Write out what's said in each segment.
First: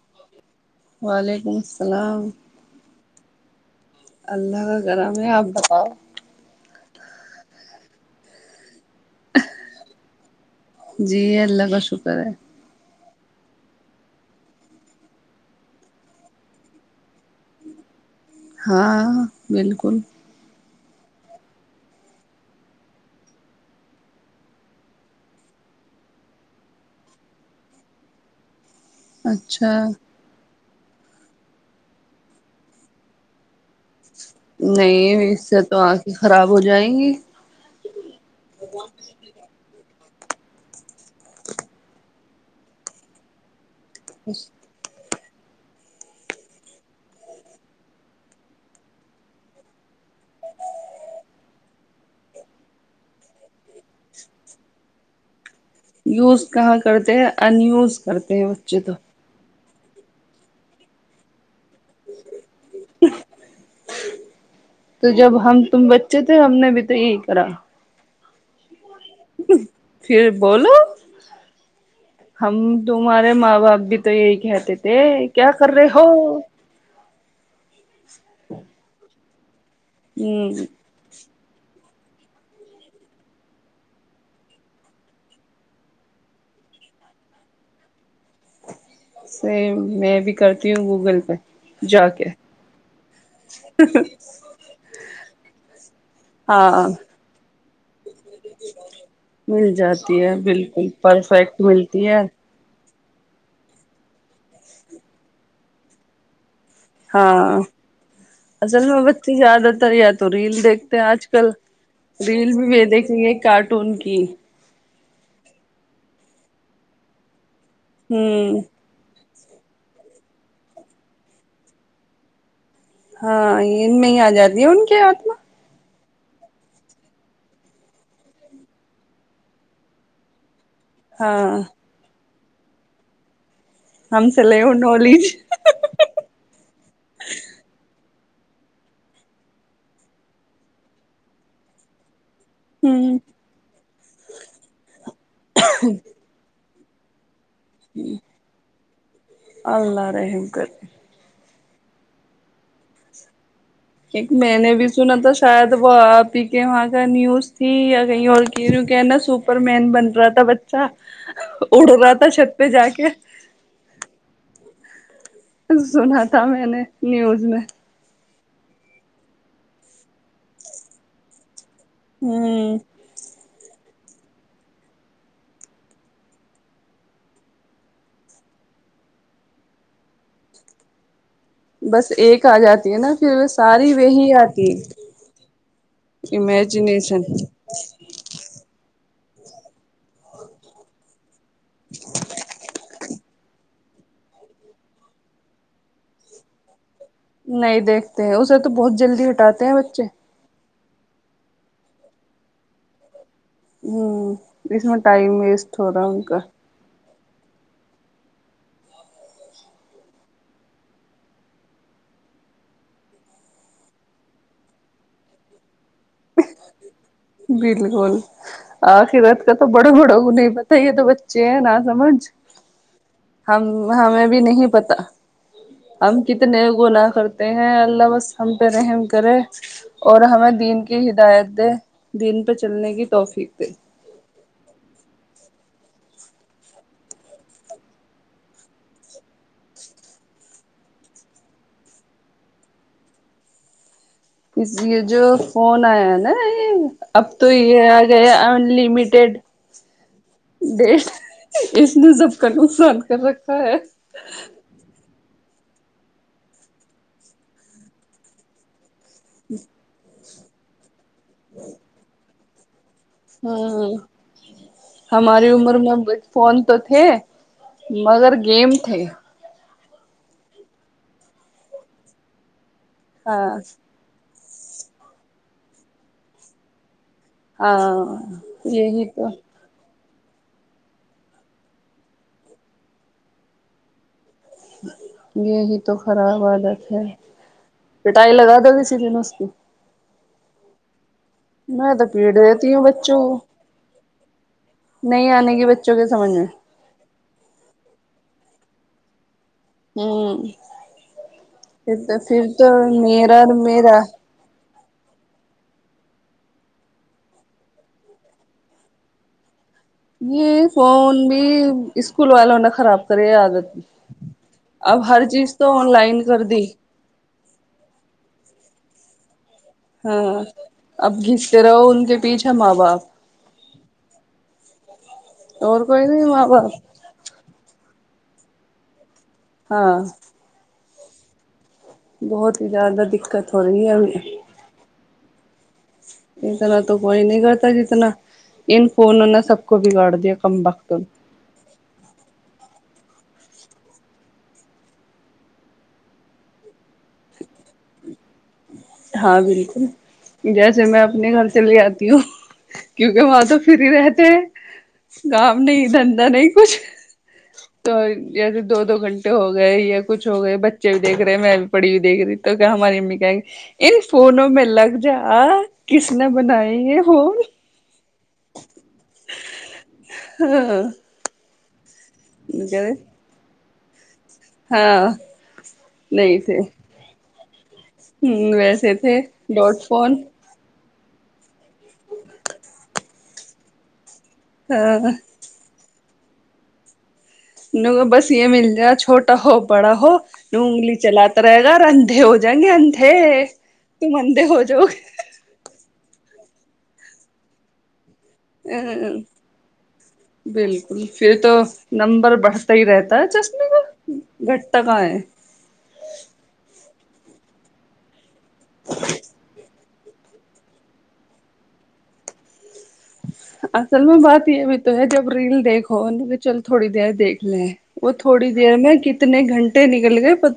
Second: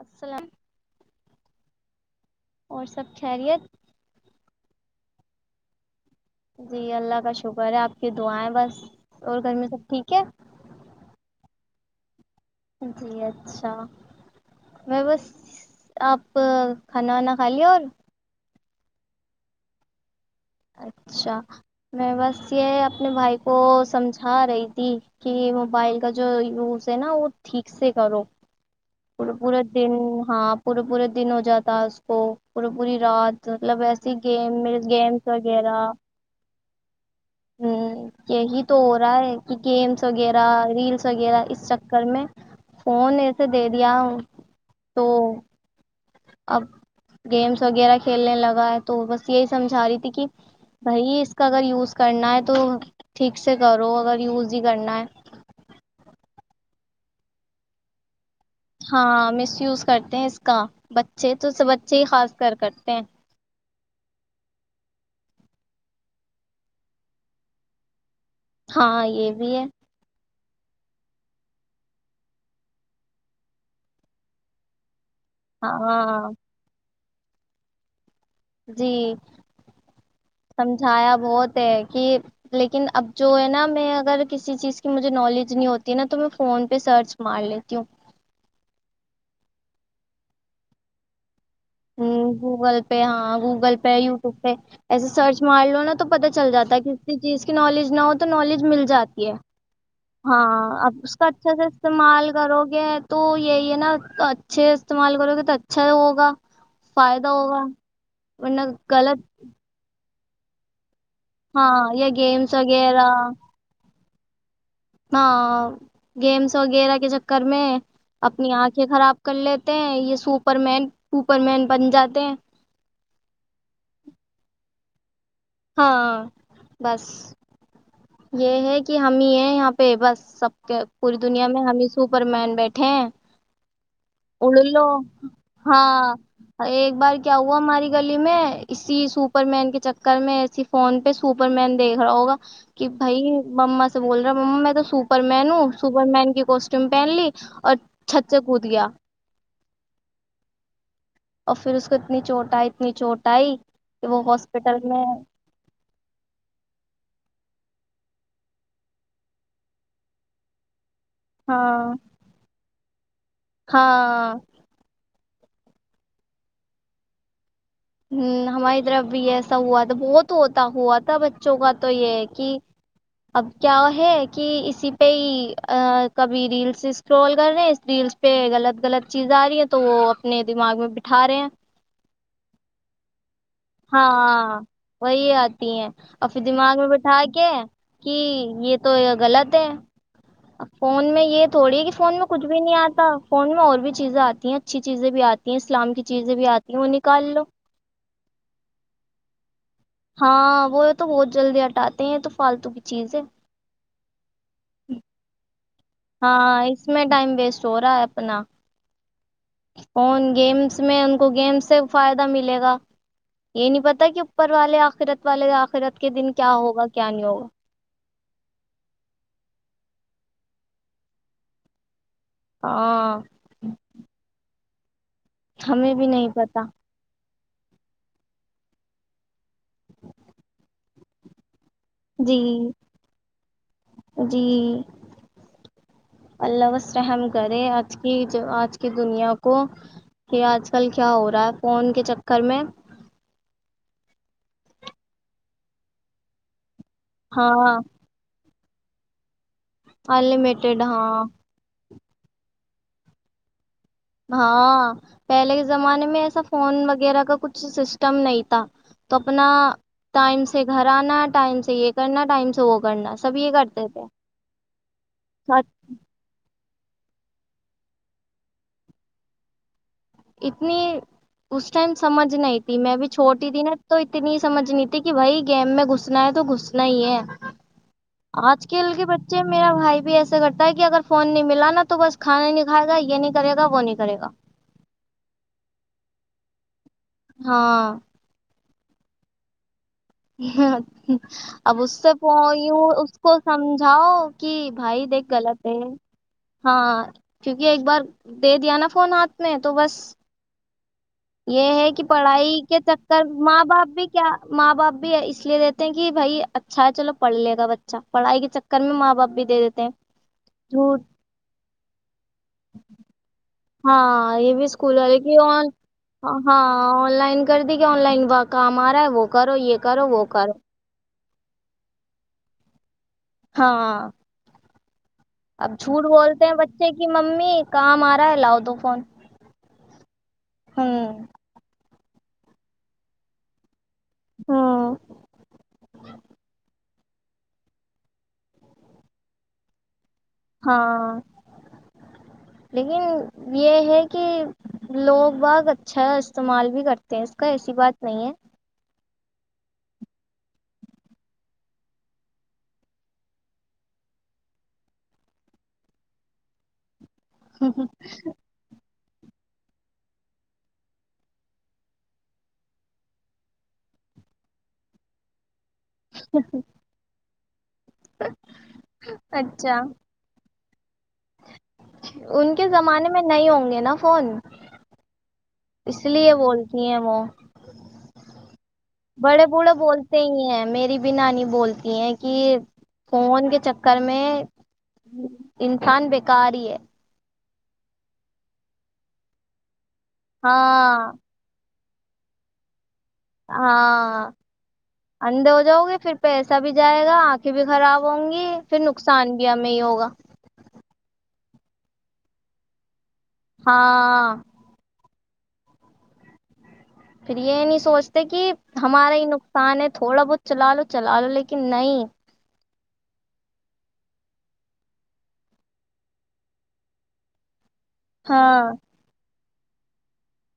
السلام وعلیکم السلام اور سب خیریت اللہ کا کرام ہے آپ بتاؤ جی اللہ کا شکر ہے آپ کی دعائیں بس اور گھر میں سب ٹھیک ہے جی اللہ کا سو کرے جی اچھا میں بس آپ کھانا وانا کھا ل اور ہاں بالکل اچھا میں بس یہ اپنے بھائی کو سمجھا رہی تھی کہ موبائل کا جو یوز ہے نا وہ ٹھیک سے کرو پے پورا اچھا دن ہاں پورے پورے دن ہو جاتا ہے اس کو پوری پوری رات مطلب ایسی گیم گیمس نہیں اس سے وغیرہ تو آنکھیں خراب ہو جائیں گی ہوں یہی تو ہو رہا ہے کہ گیمس وغیرہ ریلس وغیرہ اس چکر میں فون ایسے دے ؤ تو اب گیمس وغیرہ کھیلنے لگا ہے تو بس یہی سمجھا رہی تھی کہ بھائی اس کا اگر یوز کرنا ہے تو ٹھیک سے کرو اگر یوز ہی کرنا ہے یوز کہاں کرتے ہیں ان یوز کرتے ہیں بچے تو ہاں مس یوز کرتے ہیں اس کا بچے تو سب بچے ہی خاص کر کرتے ہیں تو جب ہم تم بچے تھے ہم نے بھی تو یہی کرا ہاں یہ بھی ہے پھر بولو ہم تمہارے ماں باپ بھی تو یہی کہتے تھے کیا کر رہے ہو ہاں جی ہ سمجھایا بہت کہ لیکن اب جو ہے نا میں اگر کسی چیز کی مجھے نالج نہیں ہوتی ہے نا تو میں فون پہ سرچ مار لیتی ہوں سیم میں بھی کرتی ہوں گوگل پہ ہ جا کے گوگل پہ ہاں گوگل پہ یوٹیوب پہ ایسے سرچ مار لو نا تو پتا چل جاتا ہے ہاں کسی چیز کا نالج نہ ہو تو نالج مل جاتی ہے مل جاتی ہے ہاں بالکل اب اس کا اچھا پرفیکٹ سے ملتی ہے استعمال کرو گے تو یہی ہے نا اچھے استعمال کرو گے تو اچھا ہوگا فائدہ ہاں ہوگا ورنہ اصل میں غلط بچی زیادہ تر یا تو ریل دیکھ آج کل ہاں یہ ریل گیمس بھی بھی دیکھ رہیے کارٹون تین ہاں گیمس وغیرہ کے چکر میں اپنی ہوں آنکھیں خراب کر لیتے ہیں یہ سوپر مین سپر مین بن جاتے ہیں ہاں ان میں ہی آ جاتی ہے ان کے آتما ہاں بس یہ ہے کہ ہم ہی ہے یہاں پہ بس سب پوری دنیا ہاں میں ہمیں سپر مین بیٹھے ہم سے اڑ لے وہ لو نالج ہاں ایک بار کیا ہوا ہماری گھر دلی میں اسی سپر مین کے چکر میں اسی فون پہ سپر مین دیکھ رہا ہوگا کہ ہوں بھائی مما سے بول رہا مما میں تو سپر مین ہوں سپر مین کی کو چمپی آین لی اور چھت سے کود گیا ہ اللہ رحم کرے اور پھر اس کو اتنی چوٹ آئی اتنی چوٹ آئی کہ وہ ایک میں نے ہاسپٹل بھی سنا تھا شاید وہ آپ ہی کے وہاں کا نیوز ٹھیک ہے کہیں اور کہ نا سپر مین بن رہا تھا بچہ اڑ ہاں رہا تھا چھت پہ جا کے ایک [unintelligible] ہاں سنا تھا میں نے نیوز میں ہماری طرف بھی ایسا ہوا تھا بہت ہوتا ہوا تھا بچوں کا تو یہ ہے کہ ہوں اب کیا ہو ہے کہ اسی پہ ہی کبھی ریلس اسکرول کر رہے ہیں اس ریلس پہ غلط غلط چیز آ رہی ہیں تو وہ اپنے دماغ میں بٹھا رہے ہیں بس ایک آ جاتی ہے نا پھر ساری وہی ہاں آتی ہے وہی آتی ہیں اور پھر دماغ میں بٹھا امیجنیشن کے کہ یہ تو غلط ہے فون میں یہ تھوڑی ہے کہ فون میں کچھ بھی نہیں آتا فون میں اور بھی چیزیں آتی ہیں اچھی چیزیں بھی آتی ہیں اسلام کی چیزیں بھی آتی ہیں انہیں نہیں دیکھتے ہیں اسے تو بہت جلدی ہٹاتے ہیں بچے ہاں وہ تو بہت جلدی ہٹاتے ہیں یہ تو فالتو کی چیز ہے ہوں اس میں ٹائم ویٹ ہاں اس میں ٹائم ویسٹ ہو رہا ہے اپنا فون گیمس میں ان کو گیمس سے فائدہ ملے گا یہ نہیں پتا کہ اوپر والے آخرت والے آخرت کے دن کیا ہوگا کیا نہیں ہوگا بالکل آخرت کا تو بڑو بڑوں تو نہیں پتا ہی ہے تو بچے ہیں نہ سمج ہاں ہم ہمیں بھی نہیں پتا ہمیں بھی تو ہم نہیں پتا کتنے گنا کرتے ہیں اللہ وس ہم پہ رحم کرے اور ہمیں دین کی ہدایت دے جی دن پہ چلنے کی توحفیق تھ جی اللہ وسم کرے آج کی جو آج کی دنیا کو کہ آج کل کیا ہو رہا ہے فون کے چکر میں اس لیے جو فون آیا نا یہ اب تو یہ آ گیا لمیٹیڈ انلیمیٹیڈ ہاں اپ ضبک نسند کر رکھتا ہے ہاں پہلے کے زمانے میں ایسا فون وغیرہ کا کچھ سسٹم نہیں تھا تو اپنا ٹائم سے گھر آنا ٹائم سے یہ کرنا ٹائم سے سو ہ ہماری عمر میں فن تو تھے مگر گیم تھے اتنی اس ٹائم سمجھ نہیں ا ت میں بھی چھوٹی ہاں تھی نا تو اتنی سمجھنی تھی کہ بھائی گیم میں گھسنا ہے تو گھسنا ہی ہے ہاں آج کل کے یہی تو بچے میرا بھائی بھی ایسا سے کرتا ہے کہ اگر فون نہیں ملا نا تو بس کھا نہیں کھائے گا یہ نہیں کرےا وہ نہیں کرے گا یہی تو خراب والدا اچ ہاں پٹائی لگا دو ک دن اس کی ہاں اب اس میں تو سے پیٹ دیتی ہوں اس بچوں کو سمجھاؤ کہ بھائی نہیں دیکھ آنے غلط کی ہے بچوں کے سمجھ میں ہاں کیونکہ ایک بار دے دیا نا فون آاتھ میں تو بس ہوں یہ ہے کہ پھر پڑھائی تو کے چکر میرا ماں باپ میرا بھی کیا ماں باپ بھی اس لیے دیتے ہیں کہ بھائی اچھا ہے چلو پڑھ لے گا بچہ پڑھائی کے چکر میں ماں باپ بھی دے دیتے ہیں یہ جھوٹ فون بھی اسکول والو نے خراب کرے آگے ہاں یہ بھی اسکول وال کی تو ہاں آن لائن کر دی آن لائن کر دی کہ آن لائن واق کام آارا ہے وہ کرو یہ کرو وہ ہاں کرو اب گھستے رہو ان کے پیچھے ماں باپ ہاں اب اور جھوٹ کوئی نہیں بولتے ماں ہیں باپ بچے کی ممی کام آ ل ہو تو فون ہاں ہوں بہت ہی زیادہ دقت ہو رہی ہے ہمیں ہاں اتنا تو کوئی نہیں کرتا جتنا ان فونوں نے سب کو بگاڑ د کم بخت ہاں لیکن یہ ہے کہ لوگ بہت اچھا استعمال بھی کرتے ہیں اس کا ایسی بات نہیں ہے ہاں بالکل جیسے میں اپنے گھر چلے آتی ہوں کیونکہ وہاں تو فری رہتے ہیں کام نہیں دھندا نہیں کچھ تو جیسے دو دو گھنٹے ہو گئے یا کچھ ہو گئے بچے بھی دیکھ رہے میں بھی پڑھی ہوئی دیکھ رہی تو کیا ہماری امی کہ گ ان فونوں میں لگ جا کس نے بنائی ہیں فون اچھا ہ [inaudible] انکے زمانے میں نہیں ہوں گے نا فون ہاں اس لیے نہیں تھے بولتی ہیں وہ ہ ویسے تھے بڑے بوڑے ڈاٹ فون بولتے ہی ہیں میری بی نانی بولتی ہیں کہ فون کے چکر میں ہاں میں انسان ب کاری ہے ان کو بس یہ مل جائے چھوٹا ہو بڑا ہو نو انگی ہاں چلا تے راہو گھر آنھے ہو جاے گے آنھے ہے تم ہاں انھے ہو جاؤ اندھے ہو جاؤ گے پھر پیسہ بھی جائے گا آنکھیں بھی خراب ہوں گی ا پھر نقصان بھی ہمیں ہی ہوگا بالکل پھر تو نمبر بڑھتا ہی رہتا چشمے کا ہاں گھٹٹ کا ہے پھر یہ نہیں سوچتا کہ ہمارا یہ نقصان ہے تو تھوڑا بہت چلا لو چلا لو لیکن نہیں اصل میں بات یہ بھی تو ہے جب ریل دیکھو چل تھوڑی دیر دیکھ لیں وہ تھوڑی ہاں دیر میں نے گنٹے نکل گئے پت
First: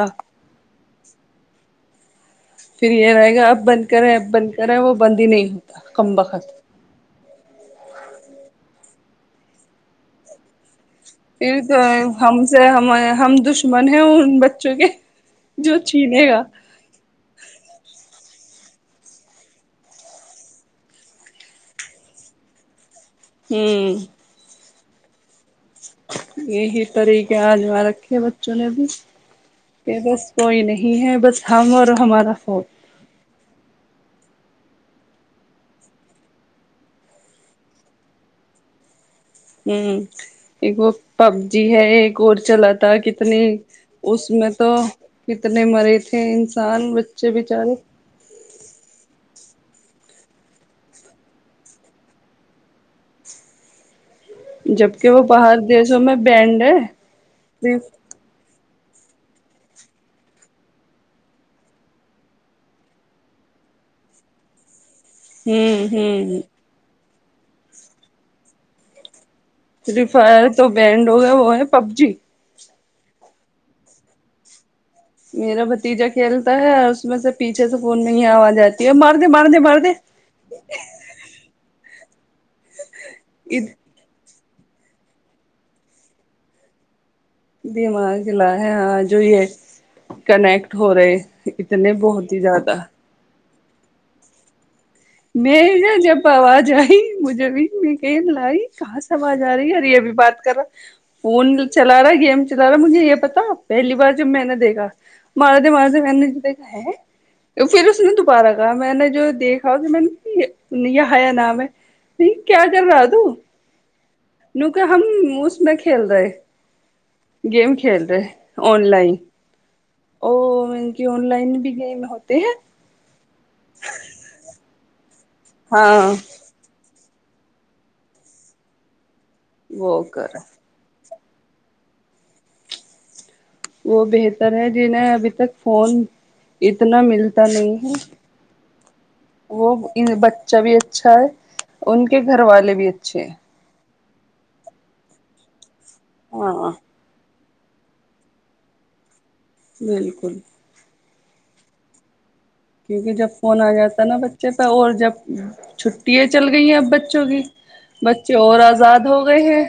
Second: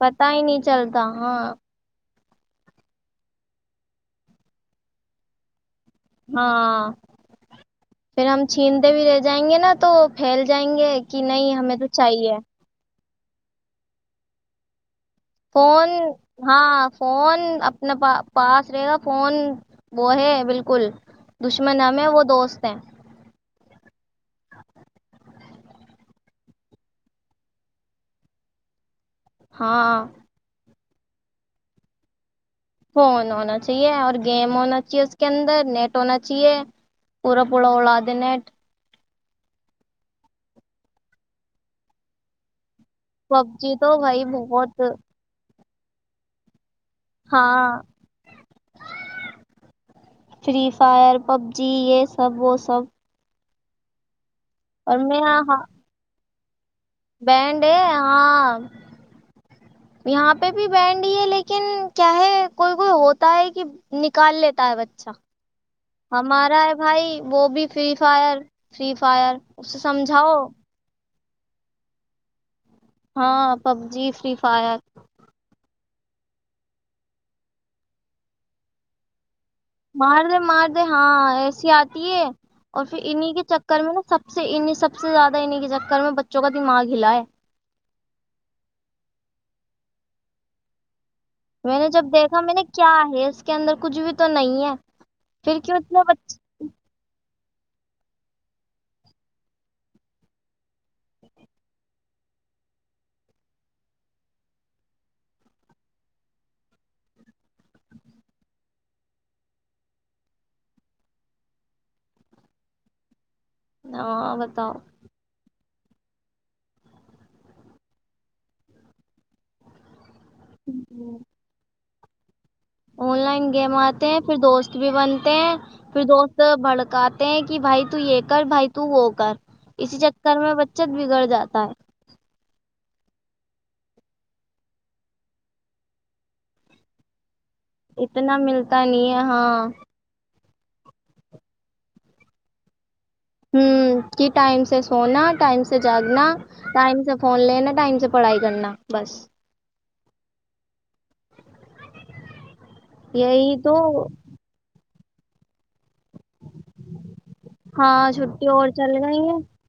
پتا ہی نہیں چلتا ہاں پھر یہ رہے گا اب بند کرے اب بند کرے وہ بند ہی نہیں ہو ہاں پھر ہم چھین بھی رہ جائیں گے نا تو پھیل جائیں گے کہ نہیں پھر ہمیں تو چاہیے ہم سے ہم ہم دشمن ہیں ان بچوں کے جو فون چھینے گا ہاں فون اپنا پا پاس رہے گا فون وہ ہے بالکل دشمن ہم ہے وہ دوست ہیں ہوں یہی طریقہ آجما رکھے بچوں نے بھی پ ہاں بس کوئی نہیں ہی ہیں بس ہم اور ہمارا فوج فون ہونا چاہیے اور گیم ہونا چاہیے اس کے اندر نیٹ ہونا چاہیے پورا پورا اڑا دے نیٹ ہوں ایک وہ پب جی ہے ایک اور چلات کتنی پب جی تو اس بھائی میں تو بہت کتنی نے مرے تھے ان کسان بچے ہاں بچارے فری فائر پبجی یہ سب وہ سب جبک وہ باہر دیسوں میں بینڈ بڈے ہاں یہاں پہ بھی بڈ ہی ہے لیکن کیا ہے کوئی کوئی ہوتا ہے کہ نکال لیتا ہے ب اچھا ہوں ہوں ہمارا ہے بھائی وہ بھی فری فائر فری فائر اسے تھری سمجھاؤ فائر تو بڈ و وہ ہے پب جی ہاں پب جی فری فائر میرا بھتیجا کھیلتا ہے اس میں سے پیھے سے فون نہیں آوا جاتی ہے اور مار دے مار د مار د مار د ہاں ایسی آتی اور [unintelligible] پھر انہیں کے چکر میں نا سب سب سے انہ سب سے زیادہ انہیں کے چکر میں بچوں کا دماغ ہلا ہے دماغ کی ل ہے ہاں جو یہ کنیکٹ ہو رہے میں نے اتنے جب بہت دیکھا ہی میں نے زیادہ کیا ہے کے اندر کچھ بھی تو نہیں ہے پھر میں کیوں ن اتنے بچے جب آواز آئی مجھے بھی میں کہ لائی کہاں سے آواز آ رہی ہے ر یہ بھی بات کر رہا فون چلا رہا گیم چلا رہا ہے مجھے یہ پتا پہلی بار جب میں نے دیکھا مارتے مارتے میں نے جو دیکھا ہے پھر اس نے دوبہارہ کہا میں نے جو دیکھا میں نے یہیا نام ہے نہیں کیا کر رہا تو ہاں بتاؤ نک ہم اس ک میں کھیل رہا ہے گیم کھیل رہا ہے آن لائن ا مط کی آن لائن بھی گیم ہوتے ہیں آن لائن گیم آتے ہیں پھر دوست بھی بن پھر ہاں دوست بھڑکات ہیں کہ بھائی تو یہ کر بھائی تو وہ کر اسی وہ کر چکر میں بچت بگڑ جاتا ہے وہ بہتر ہے جنہیں ابھی تک فون اتنا ملتا پ نہیں ہے اتنا ملتا نہیں ہے ہاں وہ ب ا بھی اچھا ہے ان کے گھر والے بھی اچ چھ ہوں کہ ٹائم سے سونا ٹائم سے جاگنا ہاں ٹائم سب فون لے نا ٹائم سے پڑھائی کرنا بس بالکل [unintelligible] کیونکہ جب یہی فون آ تو جاتا ہے نا بچے پہ اور جب ہوں [inaudible] چھٹیاں چل گئی ہیں اب بچوں کی ہاں بچے چھٹی اور چل آزاد گئی ہو ہے گئے ہیں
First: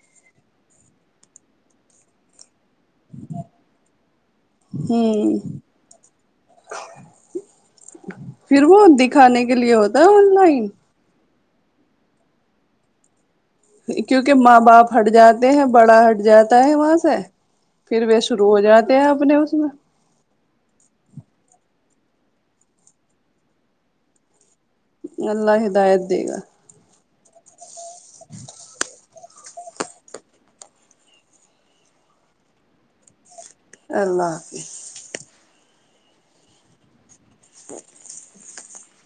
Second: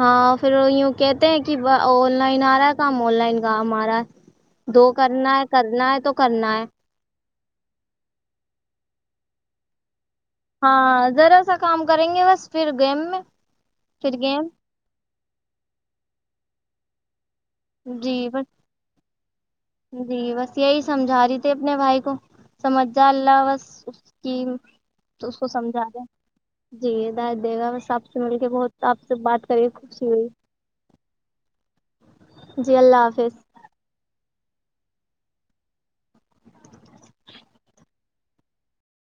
ہاں پھر وہ یوں کہتے ہیں کہ on line uh com on line کا ہمارا دو کرنا ہ ہے کرنا ہے تو کرنا ہے پھر وہ دکھانے کے لیے ہوتا ہے آن لائن ہاں جر ایسا کام کریں گے بس پھر گیم میں پھر کیونکہ گیم ماں باپ ہٹ جاتے ہیں بڑا ہٹ جاتا ت وہااز ہے پھر جی و بس شرو ہو جاات آ ب [inaudible] جی بس یہی سمجھا رہی تھی اپنے بھائی کو کو سمجھ ج اللہ بس اس کی اللہ ہدایت دے گا دا [unintelligible] آپ سے مل کے بہت آپ سے بات کری خوشی ہوئی جی اللہ حافظ اللہ حافظ